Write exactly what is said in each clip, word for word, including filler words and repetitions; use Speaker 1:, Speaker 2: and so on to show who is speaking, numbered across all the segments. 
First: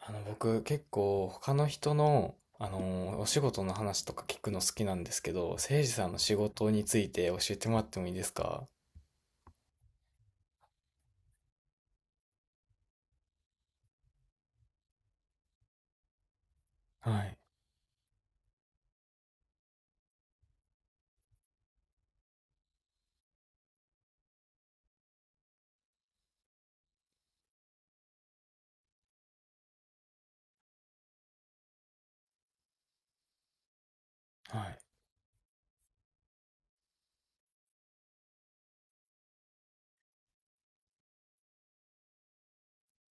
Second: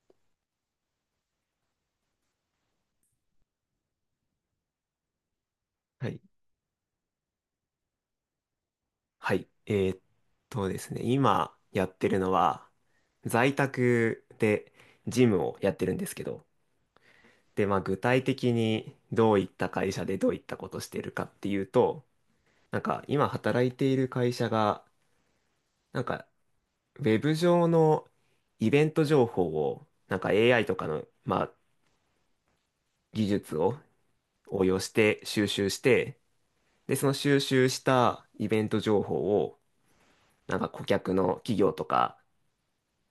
Speaker 1: あの、僕結構他の人の、あの、お仕事の話とか聞くの好きなんですけど、誠司さ
Speaker 2: は
Speaker 1: んの
Speaker 2: い。
Speaker 1: 仕事について教えてもらってもいいですか？
Speaker 2: はい。えーっとですね、今やってるのは、在宅でジムをやってるんですけど、
Speaker 1: はい、
Speaker 2: で、まあ具体的にどういった会社でどういったことしてるかっていうと、なんか今働いている会社が、なんかウェブ上のイベント情報を、なんか エーアイ とかの、まあ技術を
Speaker 1: は
Speaker 2: 応用
Speaker 1: い、
Speaker 2: して収集して、で、その収集したイベント情報を、なんか顧客の企業とか、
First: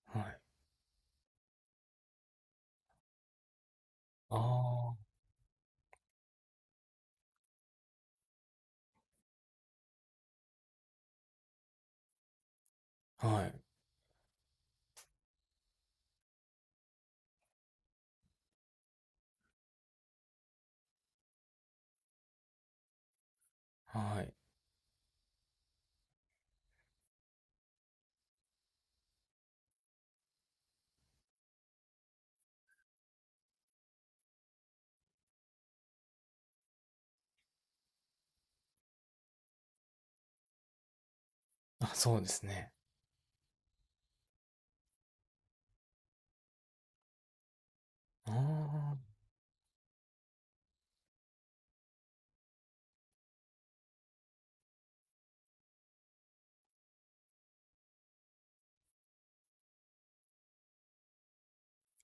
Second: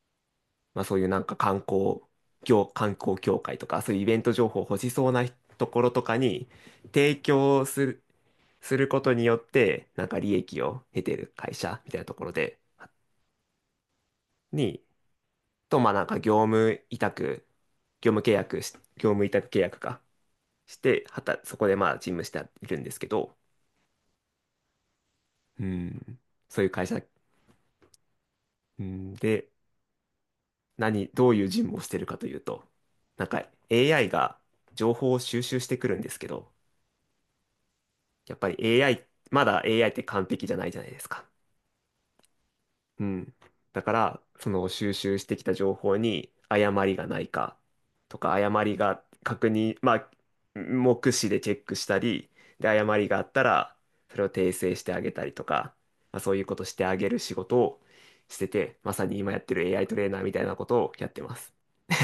Speaker 1: はい。
Speaker 2: まあ、そういうなんか観光業、観光協会とか、そういうイベント情報を欲し
Speaker 1: あ
Speaker 2: そうなところとかに提供する、することによって、なんか利益を得てる会社みたいなところで、
Speaker 1: あ、はい、
Speaker 2: に、と、まあなんか業務委託、業務契約し、業務委託契約かして、はた、そこでまあ事務しているんですけど、
Speaker 1: はい。
Speaker 2: うん、そういう会社、うん、で、何、どういう事務をしてるかというと、なんか エーアイ が情報を収集してくるんですけど、やっぱり エーアイ、まだ エーアイ って完璧じゃないじゃないですか。
Speaker 1: あ、そうですね。
Speaker 2: うん。だから、その収集してきた情報に誤りがないかとか、誤り
Speaker 1: あ
Speaker 2: が確認、まあ、目視でチェックしたり、で、誤りがあったら、それを訂正してあげたりとか、まあ、そういうことしてあげる仕事をしてて、まさに今やってる エーアイ トレーナーみたいなことをやってます。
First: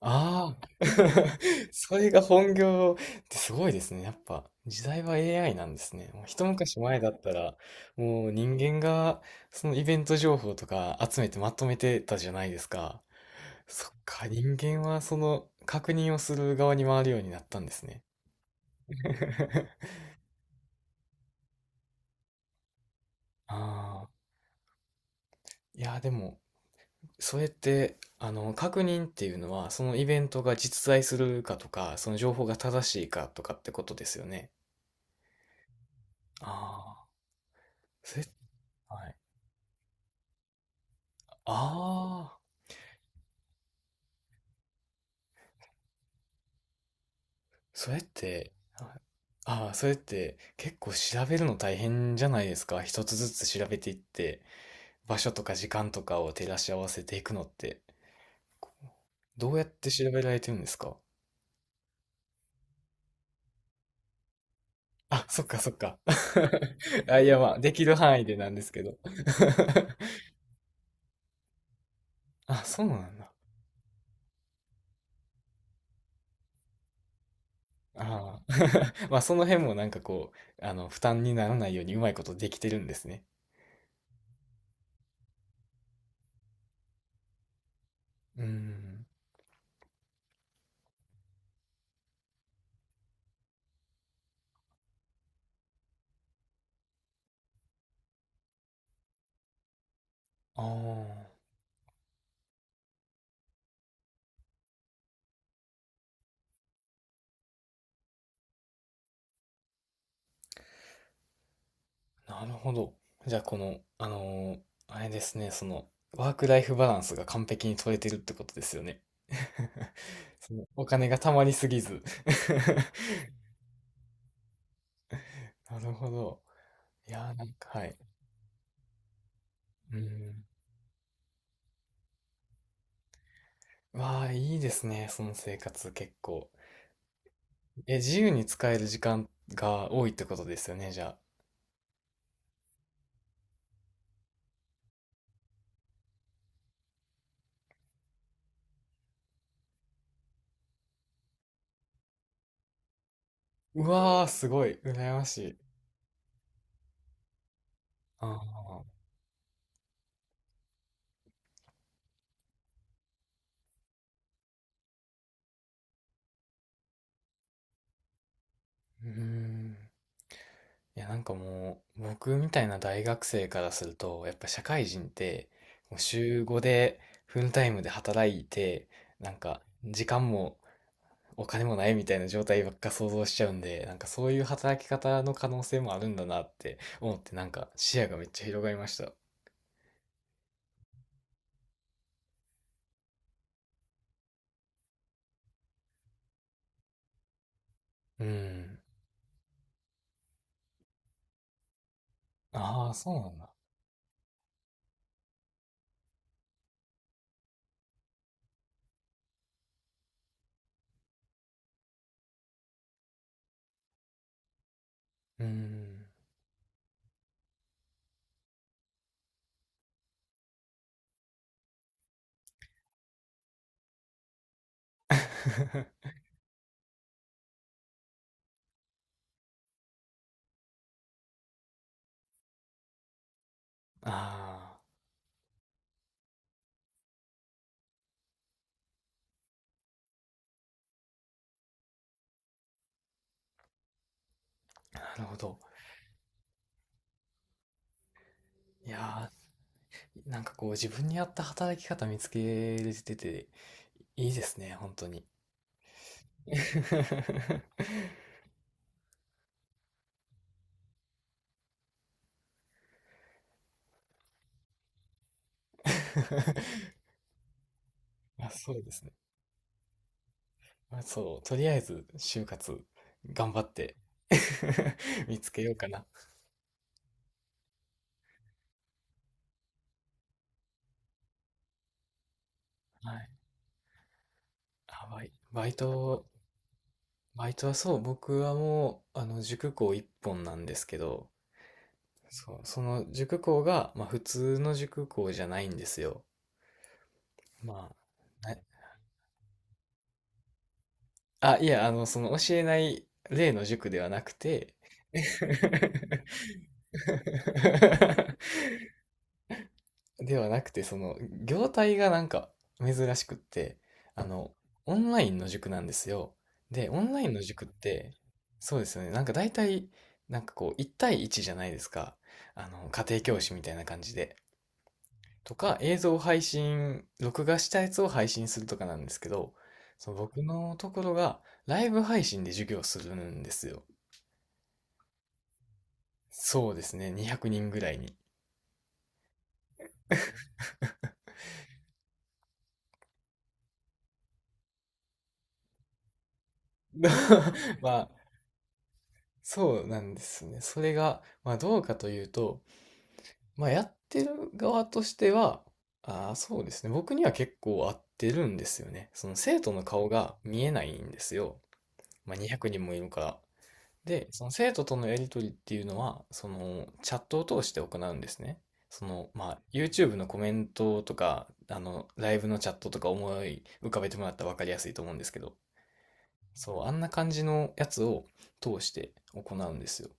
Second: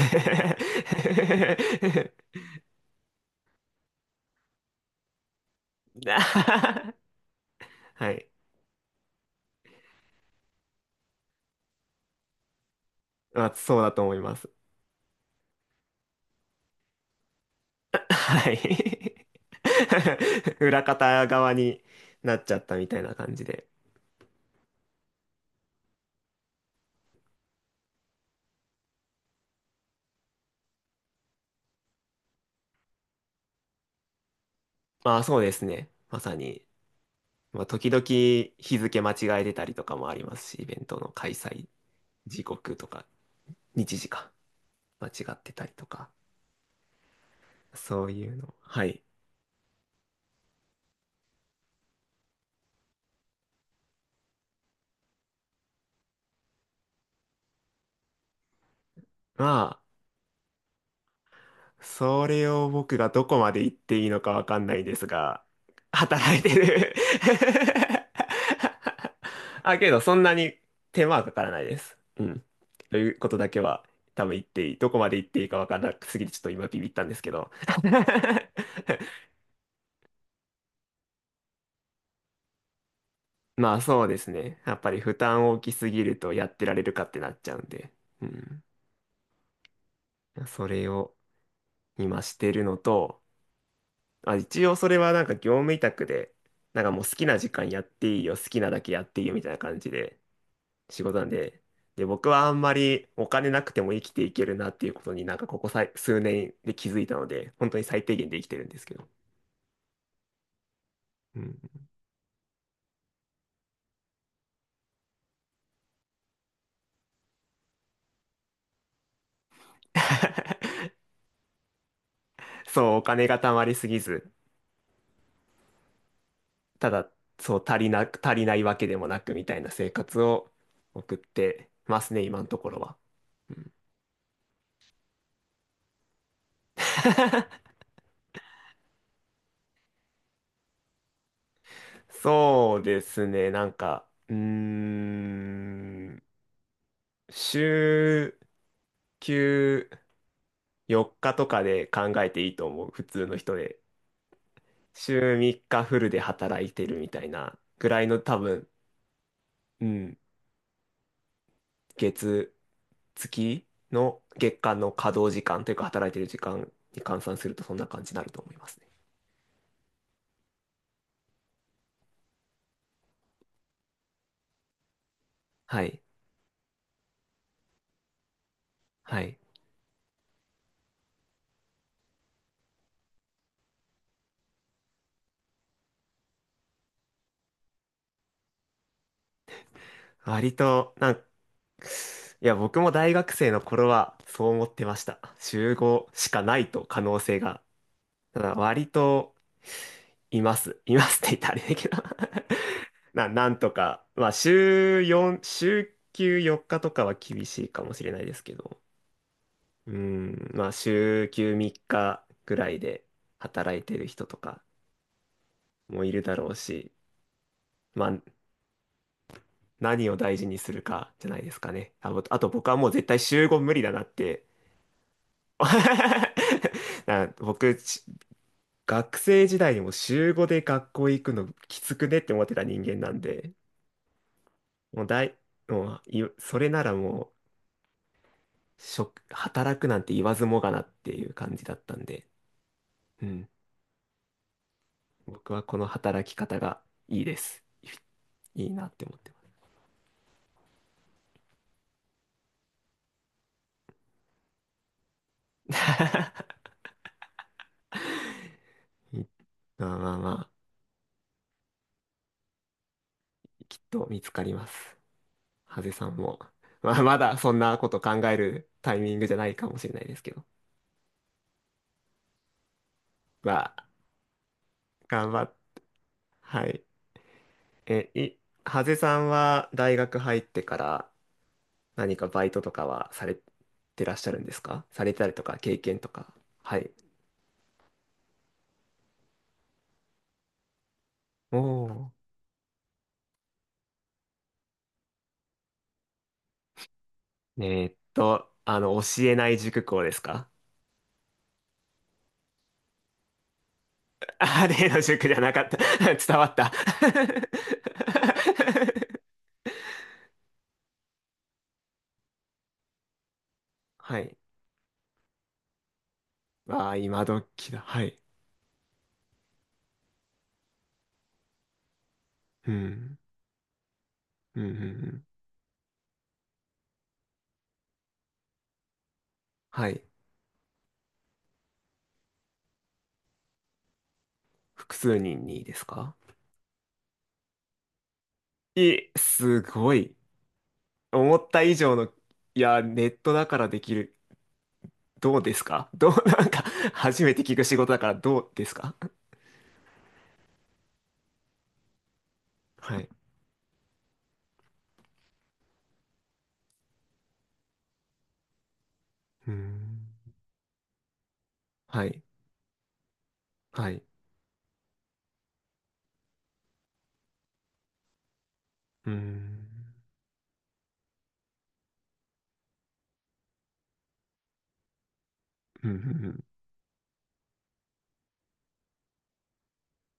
Speaker 1: あ、あ あ、それが本業ってすごいですね。やっぱ時代は エーアイ なんですね。もう一昔
Speaker 2: は
Speaker 1: 前だったら、
Speaker 2: い。
Speaker 1: もう人間がそのイベント情報とか集めてまとめてたじゃないですか。
Speaker 2: まあ、そう
Speaker 1: そっ
Speaker 2: だと思い
Speaker 1: か、
Speaker 2: ます。
Speaker 1: 人間はその確認をする側に回るようになったんですね。
Speaker 2: はい。裏方側になっちゃったみたいな感じで。
Speaker 1: ああ、いや、でも、それって、あの、確認っていうのは、そのイベントが実在するかとか、その情報が正しいかとかってことですよね。
Speaker 2: まあそうですね。まさに。
Speaker 1: ああ、
Speaker 2: まあ時々
Speaker 1: それ、
Speaker 2: 日付
Speaker 1: は
Speaker 2: 間違
Speaker 1: い。
Speaker 2: えてたりとかもありますし、イベントの開催
Speaker 1: ああ、
Speaker 2: 時刻とか、日時か間違ってたりとか、
Speaker 1: それっ
Speaker 2: そういう
Speaker 1: て、
Speaker 2: の。は
Speaker 1: はい。
Speaker 2: い。
Speaker 1: ああ、それって結構調べるの大変じゃないですか。一つずつ調べていって、場所とか時間とかを照らし合わせていくのって。
Speaker 2: ま
Speaker 1: どうやっ
Speaker 2: あ
Speaker 1: て調べられてるんですか？
Speaker 2: それを僕がどこまで言っていいのかわかんないです
Speaker 1: あ、そ
Speaker 2: が、
Speaker 1: っかそっか。
Speaker 2: 働いてる
Speaker 1: あ、いや、まあ、できる範囲でなんですけど。
Speaker 2: あ、けどそんなに手間はかからないです。うん。
Speaker 1: あ、そうな
Speaker 2: という
Speaker 1: ん
Speaker 2: こ
Speaker 1: だ。
Speaker 2: とだけは多分言っていい。どこまで言っていいかわからなくすぎてちょっと今ビビったんですけど。
Speaker 1: ああ。まあ、その辺もなんかこう、あの、負担にならないようにうまいことできてるんですね。
Speaker 2: まあそうですね。やっぱり負担大きすぎるとやってられるかってなっちゃうんで。う
Speaker 1: うー
Speaker 2: ん。
Speaker 1: ん。
Speaker 2: それを今してるのと、あ、一応それはなんか業務委託で、なんかもう好きな時間やっていいよ、好きなだけやっていいよみたいな感じで仕事なん
Speaker 1: あ
Speaker 2: で、で、僕はあんまりお金なくても生きていけるなっていうことになんかここさい数年で気づいたので、本当に最低限で生きてるんですけど。うん。
Speaker 1: あ、なるほど。じゃあ、この、あのーあれですね、その、ワークライフバランスが完璧に取れてるってことですよね。その お金がたまりすぎず。
Speaker 2: そう、お金が貯まりすぎず、
Speaker 1: なるほど。
Speaker 2: ただ、
Speaker 1: いやー、なん
Speaker 2: そう、足
Speaker 1: か、は
Speaker 2: り
Speaker 1: い。
Speaker 2: なく、足りないわけでもなくみたいな生
Speaker 1: う
Speaker 2: 活
Speaker 1: ん。
Speaker 2: を送ってますね、今のところは。うん。
Speaker 1: わあ、いいですね、その生活結構。え、自由に使える時間が多いってことですよね、じゃあ。
Speaker 2: そうですね、なんか、うーん。週休よっかとかで考えていいと思う、普通の人で。
Speaker 1: うわあ、すごい、羨
Speaker 2: 週
Speaker 1: ま
Speaker 2: 3
Speaker 1: しい。
Speaker 2: 日フルで働いてるみたいなぐらいの多
Speaker 1: あ
Speaker 2: 分、
Speaker 1: あ、
Speaker 2: うん、月、月の月間の稼働時間というか働いてる時間に換算するとそんな感じになると思いますね。
Speaker 1: うーん。いや、なんかもう、僕みたいな大学生からすると、やっぱ社会人って、
Speaker 2: は
Speaker 1: もう
Speaker 2: い。
Speaker 1: 週ごでフルタイムで働いて、
Speaker 2: は
Speaker 1: なん
Speaker 2: い。
Speaker 1: か、時間もお金もないみたいな状態ばっか想像しちゃうんで、なんかそういう働き方の可能性もあるんだなって思って、なんか視野がめっちゃ広がりました。
Speaker 2: 割と、なんか、いや、僕も大学生の頃はそう思ってました。週ごしかないと可能性が。
Speaker 1: う
Speaker 2: ただ
Speaker 1: ん。
Speaker 2: 割といます。いますって言ったらあれだけど。
Speaker 1: ああ、そう
Speaker 2: な、
Speaker 1: なん
Speaker 2: な
Speaker 1: だ。
Speaker 2: んとか、まあ、週よん、週休よっかとかは厳しいかもしれないですけど、うん、まあ、週休みっかぐらいで働いてる人とか
Speaker 1: うー
Speaker 2: も
Speaker 1: ん。
Speaker 2: いるだろうし、まあ、何を大事にするかじゃないですかね。あ、ぼあと僕はもう絶対週ご無理だなって。な僕、し学生時代にも週ごで学校行くのきつくねって思ってた人間なんで、
Speaker 1: あ
Speaker 2: もう大、もうい、それならもう、職、働くなんて言わずもがなっていう感じだったんで、うん。
Speaker 1: あ、なるほ
Speaker 2: 僕
Speaker 1: ど。
Speaker 2: はこの働き方がいいです。いいな
Speaker 1: い
Speaker 2: って思っ
Speaker 1: や
Speaker 2: てます。
Speaker 1: ー、なんかこう自分に合った働き方見つけれてて、いいですね、本当に。
Speaker 2: いまあまあまあ、きっと見つかります。ハゼさんも。まあまだそんなこと考え
Speaker 1: あ、
Speaker 2: る
Speaker 1: そうで
Speaker 2: タイ
Speaker 1: すね。
Speaker 2: ミングじゃないかもしれないですけど。
Speaker 1: あそう、とりあえず就活
Speaker 2: ま
Speaker 1: 頑張っ
Speaker 2: あ、
Speaker 1: て
Speaker 2: 頑
Speaker 1: 見
Speaker 2: 張
Speaker 1: つ
Speaker 2: っ、
Speaker 1: けようかな。
Speaker 2: はい。え、い、ハゼさんは大学入ってから何かバイトとかは
Speaker 1: は
Speaker 2: さ
Speaker 1: い。
Speaker 2: れてらっしゃるんですか、さ
Speaker 1: あ、
Speaker 2: れ
Speaker 1: バ
Speaker 2: た
Speaker 1: イ、
Speaker 2: りとか、
Speaker 1: バイ
Speaker 2: 経験と
Speaker 1: ト、
Speaker 2: か。はい。
Speaker 1: バイトはそう、僕はもう、あの、塾講一本なんですけど、
Speaker 2: おー。
Speaker 1: そう、その塾講が、まあ普通の塾講じゃないんですよ。
Speaker 2: えー
Speaker 1: ま
Speaker 2: っ
Speaker 1: あ、
Speaker 2: と、
Speaker 1: はい。
Speaker 2: あの、教えない塾講ですか？
Speaker 1: あ、いや、あの、その教えない例の塾ではなく
Speaker 2: あ、
Speaker 1: て、
Speaker 2: 例の 塾じゃなかった。伝わった。
Speaker 1: ではなくて、その、業態がなんか珍しくって、
Speaker 2: は
Speaker 1: あ
Speaker 2: い。
Speaker 1: の、オンラインの塾なんですよ。で、
Speaker 2: わあ、
Speaker 1: オンラ
Speaker 2: 今
Speaker 1: インの塾っ
Speaker 2: 時だ。は
Speaker 1: て、
Speaker 2: い。
Speaker 1: そうですよね。なんか大体、なんかこう、いち対いちじゃないですか。あ
Speaker 2: う
Speaker 1: の、家
Speaker 2: ん。
Speaker 1: 庭教師みたいな感じで。
Speaker 2: うん、うん、うん。
Speaker 1: とか、映像配信、録画したやつを配信するとかなんですけど、
Speaker 2: はい。
Speaker 1: その僕のところがライブ配信で授業するんですよ。
Speaker 2: 複数人にですか？
Speaker 1: そうですね、にひゃくにんぐらいに。
Speaker 2: いすごい。思った以上の、いや、ネットだからできる。どうですか？どう、なんか、初めて聞く仕
Speaker 1: ま
Speaker 2: 事だか
Speaker 1: あ、
Speaker 2: らどうですか？
Speaker 1: そうなんですね。それが、まあどうかというと、
Speaker 2: はい。
Speaker 1: まあやってる側としては、ああ、そうですね。僕には結構合ってるんですよね。その
Speaker 2: うー
Speaker 1: 生徒の
Speaker 2: ん。
Speaker 1: 顔が見えないんですよ。
Speaker 2: はい。
Speaker 1: まあにひゃくにんもいるから。
Speaker 2: はい。
Speaker 1: で、その生徒とのやり取りっていうのは、そのチャットを通して行うんですね。そ
Speaker 2: うー
Speaker 1: の、まあ、
Speaker 2: ん。
Speaker 1: YouTube のコメントとか、あの、ライブのチャットとか思い浮かべてもらったら分かりやすいと思うんですけど、
Speaker 2: うんうんうん。
Speaker 1: そう、あんな感じのやつを通して行うんですよ。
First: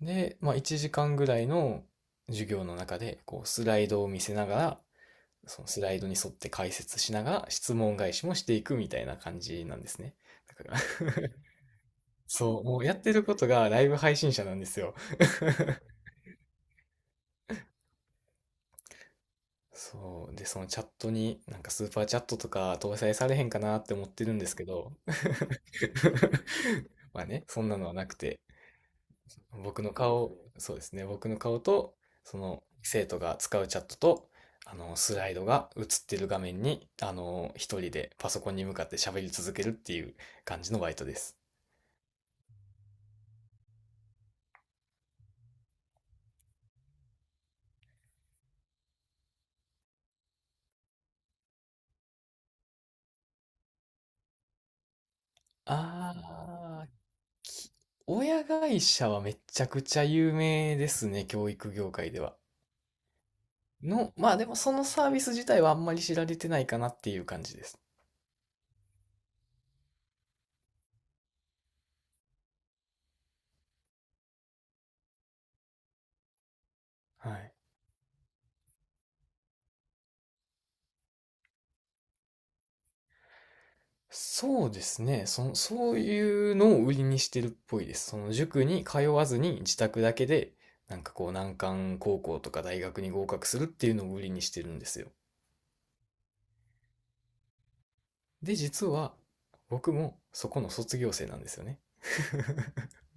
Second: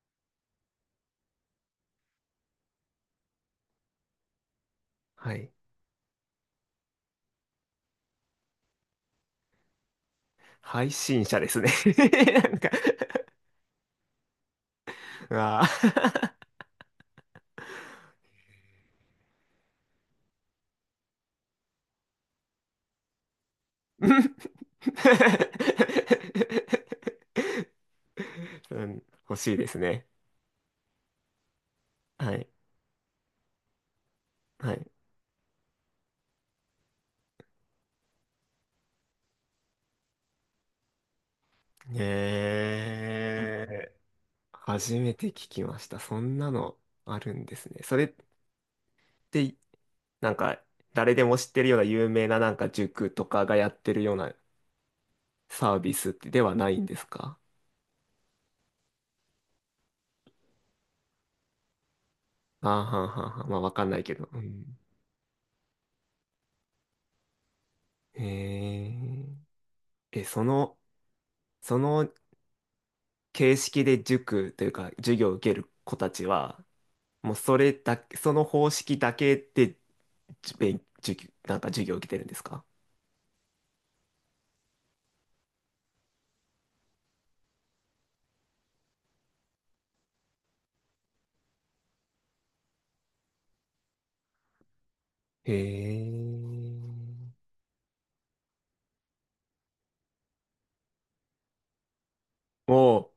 Speaker 1: で、まあ、いちじかんぐらいの授業の中で、こう、スライドを見せながら、
Speaker 2: はい。
Speaker 1: そのスライドに沿って解説しながら、質問返しもしていくみたいな感じなんですね。だから、
Speaker 2: 配 信者ですね。なん
Speaker 1: そう、
Speaker 2: か、
Speaker 1: もうやってることがライブ配信者なんですよ。
Speaker 2: うわあ。
Speaker 1: そう。で、そのチャットになんかスーパーチャットとか搭載されへんかなって思
Speaker 2: う
Speaker 1: ってる
Speaker 2: ん。
Speaker 1: んですけど、まあね、そんなのはなくて、
Speaker 2: うん。欲しいです
Speaker 1: 僕の
Speaker 2: ね。
Speaker 1: 顔、ねそうですね、僕の顔と、
Speaker 2: は
Speaker 1: そ
Speaker 2: い。
Speaker 1: の生徒が使うチャットと、
Speaker 2: は
Speaker 1: あ
Speaker 2: い。
Speaker 1: の、スライドが映ってる画面に、あの、一人でパソコンに向かって喋り続けるっていう感じのバイトです。
Speaker 2: ええ、初めて聞きました。そんなのあるんですね。それって、なんか、誰でも知ってるような有名ななんか塾とかがやってるような
Speaker 1: あ
Speaker 2: サービスではないんで
Speaker 1: ー、
Speaker 2: すか？
Speaker 1: 親会社はめちゃくちゃ有名ですね、教育業界では。
Speaker 2: ああ、はんはんはん。まあ、わかんないけ
Speaker 1: の、
Speaker 2: ど。
Speaker 1: まあ
Speaker 2: う
Speaker 1: でも
Speaker 2: ん。
Speaker 1: そのサービス自体はあんまり知られてないかなっていう感じです。
Speaker 2: へえ。え、その、その形式で塾というか、授業を受ける子たちは、
Speaker 1: は
Speaker 2: もう
Speaker 1: い。
Speaker 2: それだけ、その方式だけで、じ勉授業、なんか授業を受けてるんですか？
Speaker 1: そうですね。その、そういうのを売りにしてるっぽいです。その塾に通わずに自宅だけで、なんかこう難関高校とか大学に合格するっていうのを売りにしてるんですよ。
Speaker 2: へえ。
Speaker 1: で、実は僕もそこの卒業生なんですよね。
Speaker 2: おう、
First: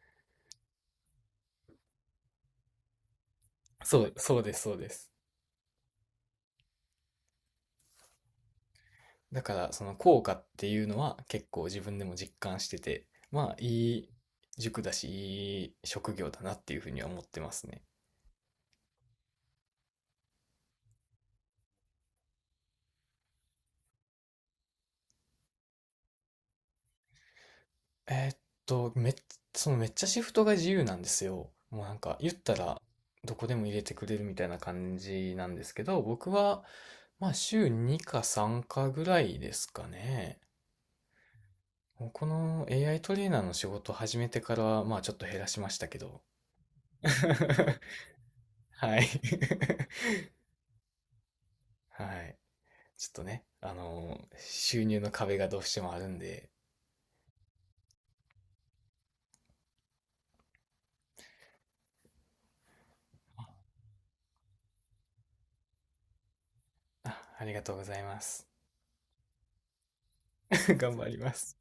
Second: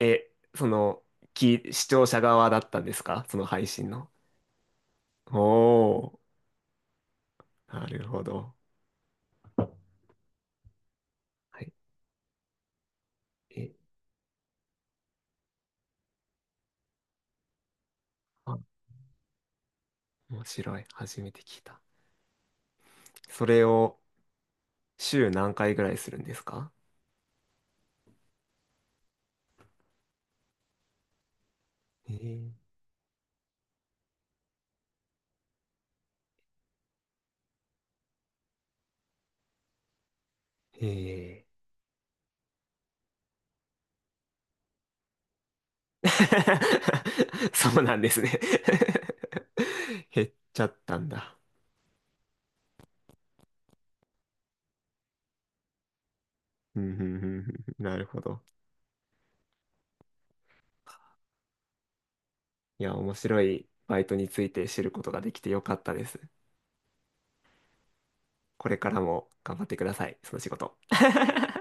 Speaker 2: え、その、き、視聴者側だったんですか、その配信
Speaker 1: そ
Speaker 2: の。
Speaker 1: う、そうです、そうです。
Speaker 2: おー、なるほど。
Speaker 1: だからその効果っていうのは結
Speaker 2: は
Speaker 1: 構
Speaker 2: い。
Speaker 1: 自分でも実感してて、まあ
Speaker 2: え、
Speaker 1: いい塾だし、いい職業だなっていうふうには思ってますね。
Speaker 2: あ、面白い。初めて聞いた。それを週何回ぐらいするんですか？
Speaker 1: えーっと、めっ、そのめっちゃシフトが自由なんですよ。もうなん
Speaker 2: え
Speaker 1: か言っ
Speaker 2: ー、
Speaker 1: たらどこでも入れてくれるみたいな感じなんですけど、僕はまあ週にかさんかぐらいですかね。
Speaker 2: えー。
Speaker 1: もうこの エーアイ トレーナーの仕事を始めてからはまあちょっと減らしましたけど。
Speaker 2: そ うなんですね。
Speaker 1: はい。
Speaker 2: 減っちゃったんだ。
Speaker 1: はい。ちょっとね、あのー収入の壁がどうしてもあるんで、
Speaker 2: うんうんうん。うん、なるほど。いや、面白いバイトについて知ることができてよかったです。
Speaker 1: あ、ありがとうございます。
Speaker 2: これからも頑張ってください、その仕事。
Speaker 1: 頑張ります。